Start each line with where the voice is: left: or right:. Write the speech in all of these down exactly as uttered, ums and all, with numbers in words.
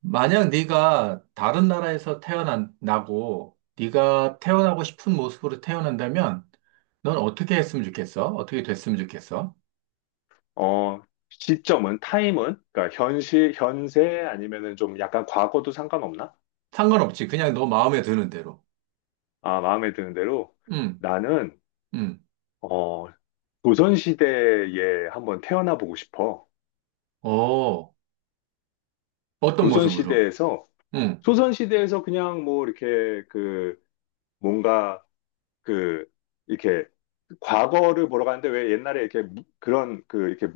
right: 만약 네가 다른 나라에서 태어나고 네가 태어나고 싶은 모습으로 태어난다면 넌 어떻게 했으면 좋겠어? 어떻게 됐으면 좋겠어?
left: 어, 시점은, 타임은, 그러니까 현실, 현세 아니면은 좀 약간 과거도 상관없나?
right: 상관없지. 그냥 너 마음에 드는 대로.
left: 아, 마음에 드는 대로.
right: 응,
left: 나는,
right: 응.
left: 어, 조선시대에 한번 태어나 보고 싶어.
right: 어, 어떤 모습으로?
left: 조선시대에서,
right: 응.
left: 조선시대에서 그냥 뭐 이렇게 그 뭔가 그 이렇게 과거를 보러 가는데 왜 옛날에 이렇게 무- 그런 그 이렇게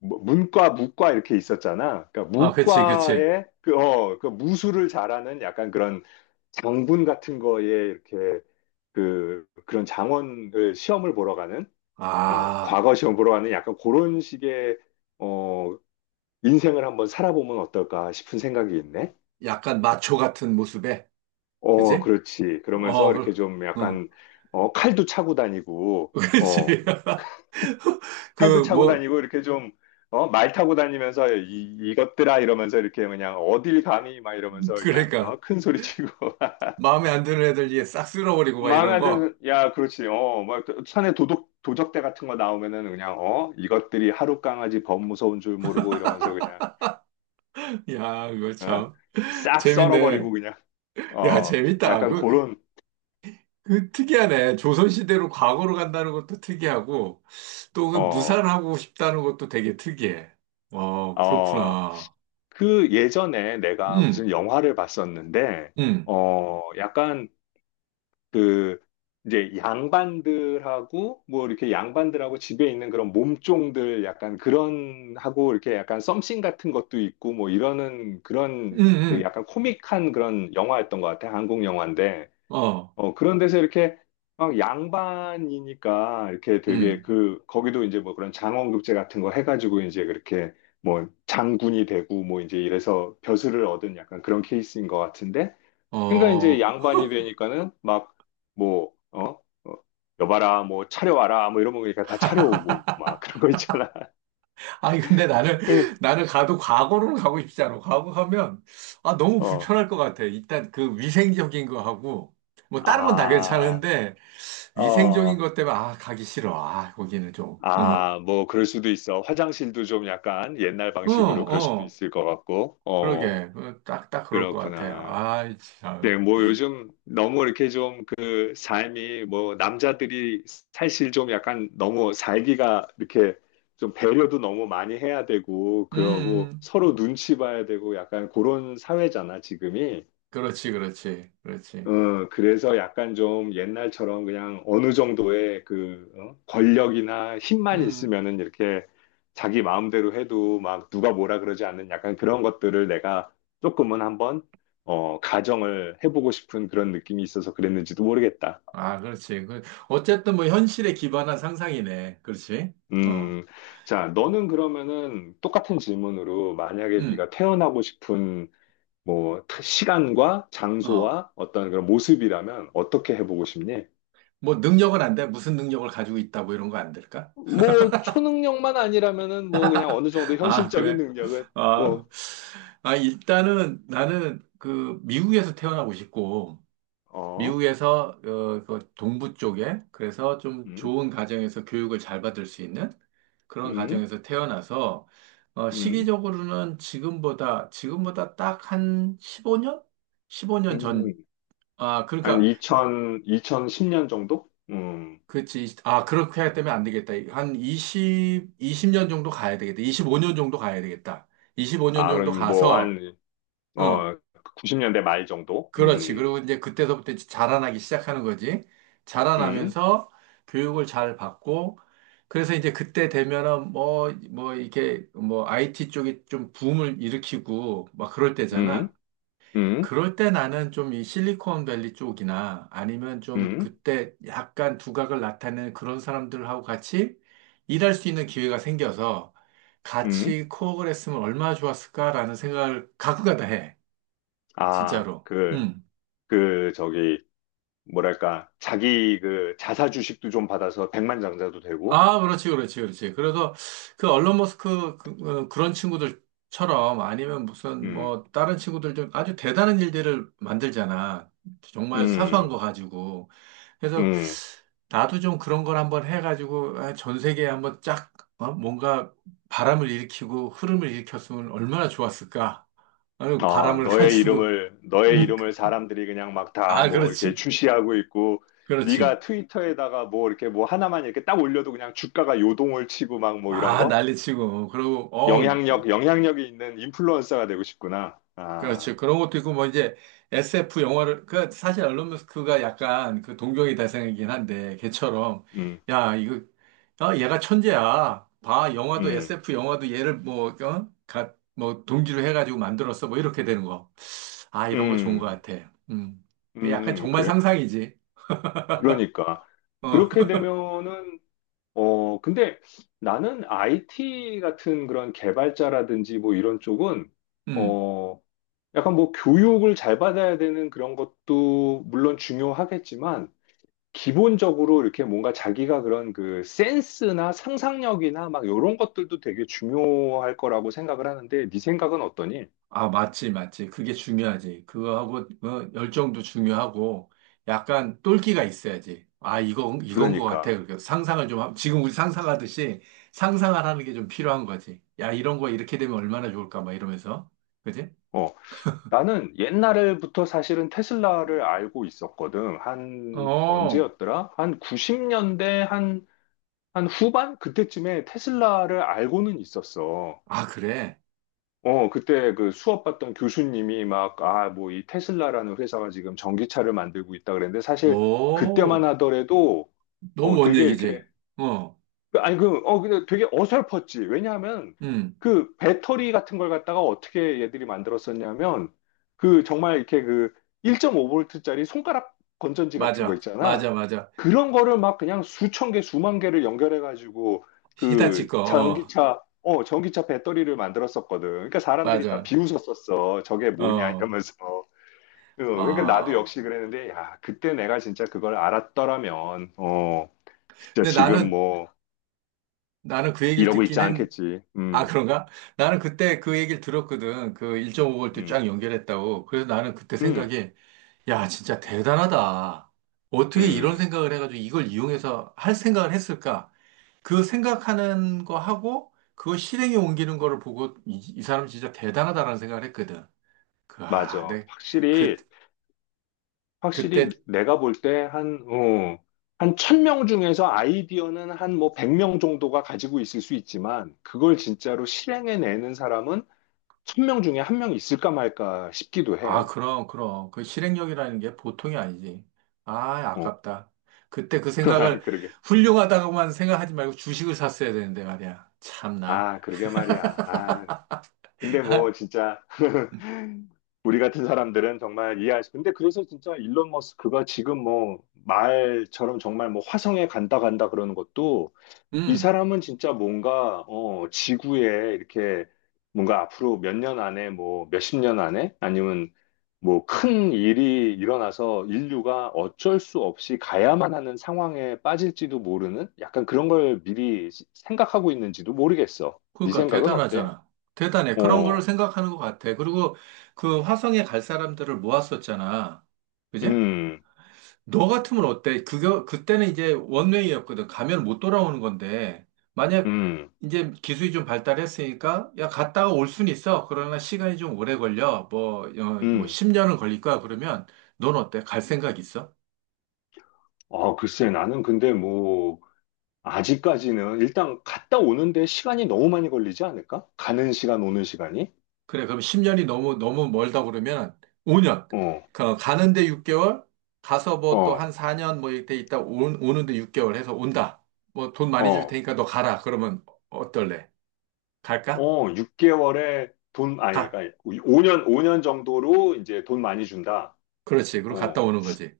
left: 뭐 문과, 무과 이렇게 있었잖아. 그러니까
right: 아, 그치, 그치.
left: 무과에 그, 어, 그 무술을 잘하는 약간 그런 장군 같은 거에 이렇게 그 그런 장원을 시험을 보러 가는, 어,
right: 아,
left: 과거 시험 보러 가는 약간 그런 식의, 어, 인생을 한번 살아보면 어떨까 싶은 생각이 있네.
right: 약간 마초 같은 모습에?
left: 어,
right: 그치?
left: 그렇지. 그러면서
right: 어,
left: 이렇게
right: 그,
left: 좀
right: 응.
left: 약간, 어, 칼도 차고 다니고,
right: 그치.
left: 어, 팔도
right: 그,
left: 차고
right: 뭐,
left: 다니고 이렇게 좀, 어, 말 타고 다니면서 이, 이것들아 이러면서 이렇게 그냥 어딜 감히 막 이러면서 그냥,
right: 그러니까.
left: 어, 큰 소리 치고.
right: 마음에 안 드는 애들 이제 싹 쓸어버리고 막
left: 마음에
right: 이런
left: 안
right: 거.
left: 드는, 야, 그렇지. 어, 막 산에 도둑, 도적대 같은 거 나오면은 그냥, 어, 이것들이 하루 강아지 범 무서운 줄 모르고 이러면서 그냥,
right: 야, 그거
left: 어?
right: 참.
left: 싹 썰어버리고
right: 재밌네.
left: 그냥.
right: 야,
left: 어,
right: 재밌다.
left: 약간
right: 그,
left: 그런,
right: 그 특이하네. 조선시대로 과거로 간다는 것도 특이하고, 또 그
left: 어,
right: 무산하고 싶다는 것도 되게 특이해. 어,
left: 어,
right: 그렇구나.
left: 그 예전에 내가
right: 음,
left: 무슨 영화를 봤었는데,
right: 음,
left: 어, 약간 그 이제 양반들하고 뭐 이렇게 양반들하고 집에 있는 그런 몸종들 약간 그런 하고 이렇게 약간 썸씽 같은 것도 있고 뭐 이러는 그런 그
right: 음,
left: 약간 코믹한 그런 영화였던 것 같아. 한국 영화인데.
right: 음, 어,
left: 어, 그런 데서 이렇게 막 양반이니까 이렇게 되게
right: 음,
left: 그 거기도 이제 뭐 그런 장원급제 같은 거 해가지고 이제 그렇게 뭐 장군이 되고 뭐 이제 이래서 벼슬을 얻은 약간 그런 케이스인 것 같은데, 그러니까 이제
right: 어.
left: 양반이 되니까는 막 뭐, 어? 어, 여봐라, 뭐 차려와라, 뭐 이런 거 그러니까 다 차려오고 막 그런 거 있잖아.
right: 아니, 근데 나는, 나는 가도 과거로는 가고 싶지 않아. 과거 가면, 아, 너무
left: 어,
right: 불편할 것 같아. 일단 그 위생적인 거 하고, 뭐 다른 건 다
left: 아,
right: 괜찮은데, 위생적인
left: 어,
right: 것 때문에, 아, 가기 싫어. 아, 거기는 좀, 어.
left: 아, 뭐 그럴 수도 있어. 화장실도 좀 약간 옛날
right: 어,
left: 방식으로 그럴 수도
right: 어.
left: 있을 것 같고, 어,
right: 그러게. 그 딱, 딱 그럴 것 같아요.
left: 그렇구나.
right: 아이, 참.
left: 네, 뭐 요즘 너무 이렇게 좀 그 삶이 뭐 남자들이 사실 좀 약간 너무 살기가 이렇게 좀 배려도 너무 많이 해야 되고
right: 음,
left: 그러고
right: 음.
left: 서로 눈치 봐야 되고 약간 그런 사회잖아, 지금이.
right: 그렇지, 그렇지, 그렇지.
left: 어, 그래서 약간 좀 옛날처럼 그냥 어느 정도의 그 어? 권력이나 힘만
right: 음.
left: 있으면은 이렇게 자기 마음대로 해도 막 누가 뭐라 그러지 않는 약간 그런 것들을 내가 조금은 한번, 어, 가정을 해보고 싶은 그런 느낌이 있어서 그랬는지도 모르겠다.
right: 아, 그렇지. 그, 어쨌든 뭐 현실에 기반한 상상이네. 그렇지? 어,
left: 음, 자, 너는 그러면은 똑같은 질문으로 만약에
right: 음,
left: 네가 태어나고 싶은 뭐 타- 시간과
right: 어.
left: 장소와 어떤 그런 모습이라면 어떻게 해보고 싶니?
right: 뭐 능력은 안 돼? 무슨 능력을 가지고 있다, 뭐 이런 거 안 될까?
left: 뭐 초능력만 아니라면은 뭐 그냥 어느 정도
right: 아,
left: 현실적인
right: 그래?
left: 능력은
right: 아,
left: 뭐
right: 아, 일단은 나는 그 미국에서 태어나고 싶고,
left: 어?
right: 미국에서 어, 그 동부 쪽에 그래서 좀
left: 음?
right: 좋은 가정에서 교육을 잘 받을 수 있는 그런
left: 음?
right: 가정에서 태어나서 어,
left: 음?
right: 시기적으로는 지금보다 지금보다 딱 한 십오 년? 십오 년 전.
left: 음?
right: 아,
left: 한
right: 그러니까
left: 이천, 이천십 년 정도? 음.
right: 그렇지. 아, 그렇게 하기 때문에 안 되겠다. 한 이십 이십 년 정도 가야 되겠다. 이십오 년 정도 가야 되겠다. 이십오 년
left: 아,
right: 정도
left: 그럼 뭐
right: 가서
left: 한,
right: 어,
left: 어, 구십 년대 말 정도?
right: 그렇지.
left: 음.
right: 그리고 이제 그때서부터 이제 자라나기 시작하는 거지.
left: 음?
right: 자라나면서 교육을 잘 받고, 그래서 이제 그때 되면은 뭐, 뭐, 이렇게 뭐, 아이 티 쪽이 좀 붐을 일으키고, 막 그럴
left: 음?
right: 때잖아.
left: 음?
right: 그럴 때 나는 좀 이 실리콘밸리 쪽이나 아니면 좀
left: 음?
right: 그때 약간 두각을 나타내는 그런 사람들하고 같이 일할 수 있는 기회가 생겨서
left: 음?
right: 같이 코업을 했으면 얼마나 좋았을까라는 생각을 가끔가다 해.
left: 아,
right: 진짜로.
left: 그,
right: 음.
left: 그, 저기, 뭐랄까, 자기 그 자사 주식도 좀 받아서 백만장자도 되고,
right: 아, 그렇지, 그렇지, 그렇지. 그래서 그 얼론 머스크 그, 런 친구들처럼 아니면 무슨
left: 음,
right: 뭐 다른 친구들 좀 아주 대단한 일들을 만들잖아. 정말 사소한 거
left: 음,
right: 가지고. 그래서
left: 음.
right: 나도 좀 그런 걸 한번 해가지고 아, 전 세계에 한번 쫙 어? 뭔가 바람을 일으키고 흐름을 일으켰으면 얼마나 좋았을까. 아유,
left: 어,
right: 바람을
left: 너의
right: 가지고.
left: 이름을 너의 이름을 사람들이 그냥 막 다
right: 아,
left: 뭐 이렇게
right: 그렇지,
left: 출시하고 있고,
right: 그렇지.
left: 네가 트위터에다가 뭐 이렇게 뭐 하나만 이렇게 딱 올려도 그냥 주가가 요동을 치고 막 뭐 이런
right: 아,
left: 거?
right: 난리치고. 그리고, 어,
left: 영향력 영향력이 있는 인플루언서가 되고 싶구나. 아,
right: 그렇죠. 그런 것도 있고, 뭐, 이제, 에스 에프 영화를, 그, 사실 앨런 머스크가 약간 그 동경의 대상이긴 한데, 걔처럼,
left: 음,
right: 야, 이거, 아, 얘가 천재야. 봐, 영화도,
left: 음,
right: 에스 에프 영화도 얘를 뭐, 어? 가, 뭐, 동기로 해가지고 만들었어. 뭐, 이렇게 되는 거. 아, 이런 거 좋은 거
left: 음,
right: 같아. 음. 그 약간
left: 음,
right: 정말
left: 그래.
right: 상상이지.
left: 그러니까
right: 어,
left: 그렇게 되면은, 어, 근데 나는 아이티 같은 그런 개발자라든지 뭐 이런 쪽은,
right: 음.
left: 어, 약간 뭐 교육을 잘 받아야 되는 그런 것도 물론 중요하겠지만, 기본적으로 이렇게 뭔가 자기가 그런 그 센스나 상상력이나 막 이런 것들도 되게 중요할 거라고 생각을 하는데, 네 생각은 어떠니?
right: 아, 맞지, 맞지. 그게 중요하지. 그거하고, 어, 열정도 중요하고, 약간 똘끼가 있어야지. 아, 이건, 이건 것 같아.
left: 그러니까.
right: 그러니까 상상을 좀, 함- 지금 우리 상상하듯이 상상을 하는 게 좀 필요한 거지. 야, 이런 거 이렇게 되면 얼마나 좋을까, 막 이러면서. 그지?
left: 어, 나는 옛날부터 사실은 테슬라를 알고 있었거든. 한,
right: 어,
left: 언제였더라? 한 구십 년대, 한, 한 후반? 그때쯤에 테슬라를 알고는 있었어.
right: 아, 그래.
left: 어, 그때 그 수업 받던 교수님이 막, 아, 뭐 이 테슬라라는 회사가 지금 전기차를 만들고 있다 그랬는데, 사실 그때만
right: 오,
left: 하더라도,
right: 너무
left: 어,
right: 먼
left: 되게 이렇게
right: 얘기지. 어,
left: 그- 아니, 그, 어, 근데 되게 어설펐지. 왜냐하면
right: 음,
left: 그 배터리 같은 걸 갖다가 어떻게 얘들이 만들었었냐면 그 정말 이렇게 그 일 점 오 브이짜리 손가락 건전지 같은 거
right: 맞아. 맞아,
left: 있잖아.
right: 맞아.
left: 그런 거를 막 그냥 수천 개, 수만 개를 연결해가지고 그
right: 히다치 거, 어,
left: 전기차, 어, 전기차 배터리를 만들었었거든. 그러니까 사람들이 다
right: 맞아.
left: 비웃었었어. 저게 뭐냐
right: 어,
left: 이러면서. 어, 그러니까 나도
right: 아.
left: 역시 그랬는데, 야, 그때 내가 진짜 그걸 알았더라면, 어, 진짜
right: 근데
left: 지금
right: 나는,
left: 뭐,
right: 나는 그 얘기를
left: 이러고 있지
right: 듣긴 했는데,
left: 않겠지.
right: 아,
left: 음,
right: 그런가? 나는 그때 그 얘기를 들었거든. 그 일 점 오 볼트 쫙
left: 음,
right: 연결했다고. 그래서 나는 그때
left: 음,
right: 생각이, 야, 진짜 대단하다. 어떻게 이런
left: 음,
right: 생각을 해가지고 이걸 이용해서 할 생각을 했을까? 그 생각하는 거 하고, 그거 실행에 옮기는 거를 보고, 이, 이 사람 진짜 대단하다라는 생각을 했거든. 그, 아,
left: 맞아.
right: 네 그,
left: 확실히, 확실히
right: 그때
left: 내가 볼 때 한, 어, 한 천 명 중에서 아이디어는 한 뭐 백 명 정도가 가지고 있을 수 있지만, 그걸 진짜로 실행해내는 사람은 천 명 중에 한 명 있을까 말까 싶기도
right: 아,
left: 해.
right: 그럼, 그럼. 그 실행력이라는 게 보통이 아니지. 아,
left: 어.
right: 아깝다. 그때 그 생각을
left: 그러게.
right: 훌륭하다고만 생각하지 말고 주식을 샀어야 되는데 말이야. 참나.
left: 아, 그러게 말이야. 아, 근데 뭐 진짜. 우리 같은 사람들은 정말 이해할 수. 근데 그래서 진짜 일론 머스크가 지금 뭐 말처럼 정말 뭐 화성에 간다 간다 그러는 것도, 이
right: 음,
left: 사람은 진짜 뭔가 어 지구에 이렇게 뭔가 앞으로 몇 년 안에 뭐 몇십 년 안에 아니면 뭐 큰 일이 일어나서 인류가 어쩔 수 없이 가야만 하는 상황에 빠질지도 모르는 약간 그런 걸 미리 생각하고 있는지도 모르겠어. 네
right: 그러니까
left: 생각은 어때?
right: 대단하잖아. 대단해. 그런 거를
left: 어.
right: 생각하는 것 같아. 그리고 그 화성에 갈 사람들을 모았었잖아. 그지?
left: 음,
right: 너 같으면 어때? 그거, 그때는 이제 원웨이였거든. 가면 못 돌아오는 건데, 만약
left: 음,
right: 이제 기술이 좀 발달했으니까, 야, 갔다가 올 순 있어. 그러나 시간이 좀 오래 걸려. 뭐, 어, 뭐
left: 음.
right: 십 년은 걸릴 거야. 그러면 넌 어때? 갈 생각 있어?
left: 아, 글쎄, 나는 근데 뭐, 아직까지는 일단 갔다 오는데 시간이 너무 많이 걸리지 않을까? 가는 시간, 오는 시간이?
right: 그래, 그럼 십 년이 너무, 너무 멀다 그러면 오 년.
left: 어,
right: 그, 가는데 육 개월, 가서 뭐 또
left: 어,
right: 한 사 년 뭐 이때 있다 온, 오는데 육 개월 해서 온다. 뭐 돈 많이 줄
left: 어,
right: 테니까 너 가라. 그러면 어떨래? 갈까?
left: 어, 육 개월에 돈, 아니,
right: 가.
left: 그러니까 오 년 오 년 정도로 이제 돈 많이 준다.
right: 그렇지. 그리고 갔다
left: 어,
right: 오는 거지.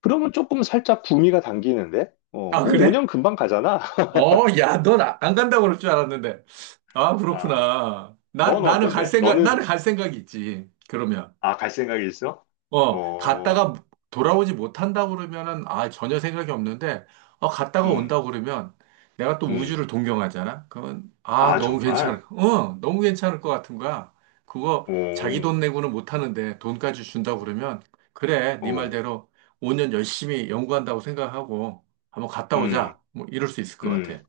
left: 그러면 조금 살짝 구미가 당기는데? 어,
right: 아,
left: 뭐
right: 그래?
left: 오 년 금방 가잖아.
right: 어, 야, 넌 아, 안 간다고 그럴 줄 알았는데. 아,
left: 아,
right: 그렇구나. 나,
left: 넌
right: 나는 갈
left: 어떤데?
right: 생각, 나는
left: 너는,
right: 갈 생각이 있지. 그러면.
left: 아, 갈 생각이 있어?
right: 어, 갔다가
left: 어,
right: 돌아오지 못한다고 그러면은, 아, 전혀 생각이 없는데, 어, 갔다가
left: 음,
right: 온다고 그러면, 내가 또
left: 음.
right: 우주를 동경하잖아? 그러면, 아,
left: 아,
right: 너무
left: 정말?
right: 괜찮을, 어, 너무 괜찮을 것 같은 거야. 그거 자기
left: 오.
right: 돈 내고는 못 하는데, 돈까지 준다고 그러면, 그래, 네
left: 어,
right: 말대로 오 년 열심히 연구한다고 생각하고, 한번 갔다
left: 음,
right: 오자. 뭐, 이럴 수 있을 것
left: 음.
right: 같아.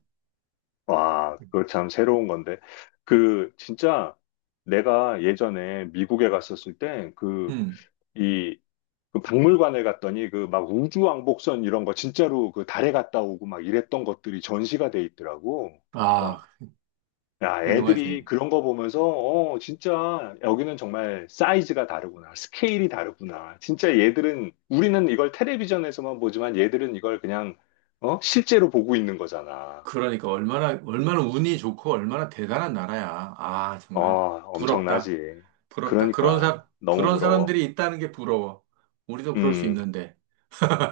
left: 와, 그거 참 새로운 건데. 그, 진짜 내가 예전에 미국에 갔었을 때 그,
right: 음.
left: 이, 그 박물관에 갔더니 그 막 우주왕복선 이런 거 진짜로 그 달에 갔다 오고 막 이랬던 것들이 전시가 돼 있더라고. 그러니까,
right: 아,
left: 야, 애들이
right: 훌륭하지.
left: 그런 거 보면서, 어, 진짜, 여기는 정말 사이즈가 다르구나. 스케일이 다르구나. 진짜 얘들은, 우리는 이걸 텔레비전에서만 보지만 얘들은 이걸 그냥, 어, 실제로 보고 있는 거잖아.
right: 그러니까 얼마나, 얼마나 운이 좋고 얼마나 대단한 나라야. 아,
left: 어,
right: 정말 부럽다.
left: 엄청나지.
right: 부럽다. 그런
left: 그러니까,
right: 사람,
left: 너무
right: 그런
left: 부러워.
right: 사람들이 있다는 게 부러워. 우리도 그럴 수
left: 음,
right: 있는데.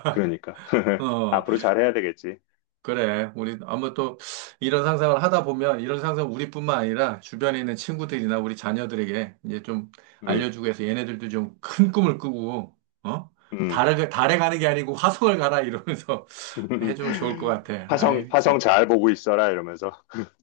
left: 그러니까.
right: 어,
left: 앞으로 잘해야 되겠지.
right: 그래. 우리 아마 또 이런 상상을 하다 보면 이런 상상 우리뿐만 아니라 주변에 있는 친구들이나 우리 자녀들에게 이제 좀
left: 음,
right: 알려주고 해서 얘네들도 좀 큰 꿈을 꾸고, 어?
left: 음.
right: 달에, 달에 가는 게 아니고 화성을 가라 이러면서 해주면 좋을 것 같아. 아
left: 화성,
right: 이
left: 화성
right: 참.
left: 잘 보고 있어라, 이러면서.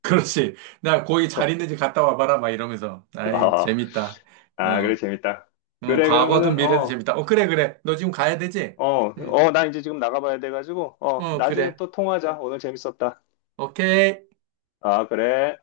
right: 그렇지. 나 거기 잘
left: 어,
right: 있는지 갔다 와봐라. 막 이러면서. 아이,
left: 아,
right: 재밌다.
left: 아, 그래,
right: 어,
left: 재밌다.
right: 어,
left: 그래,
right: 과거든
left: 그러면은,
right: 미래든
left: 어,
right: 재밌다. 어, 그래, 그래. 너 지금 가야 되지?
left: 어,
right: 응.
left: 어, 나 이제 지금 나가봐야 돼가지고, 어,
right: 어,
left: 나중에
right: 그래.
left: 또 통화하자. 오늘 재밌었다.
right: 오케이.
left: 아, 그래.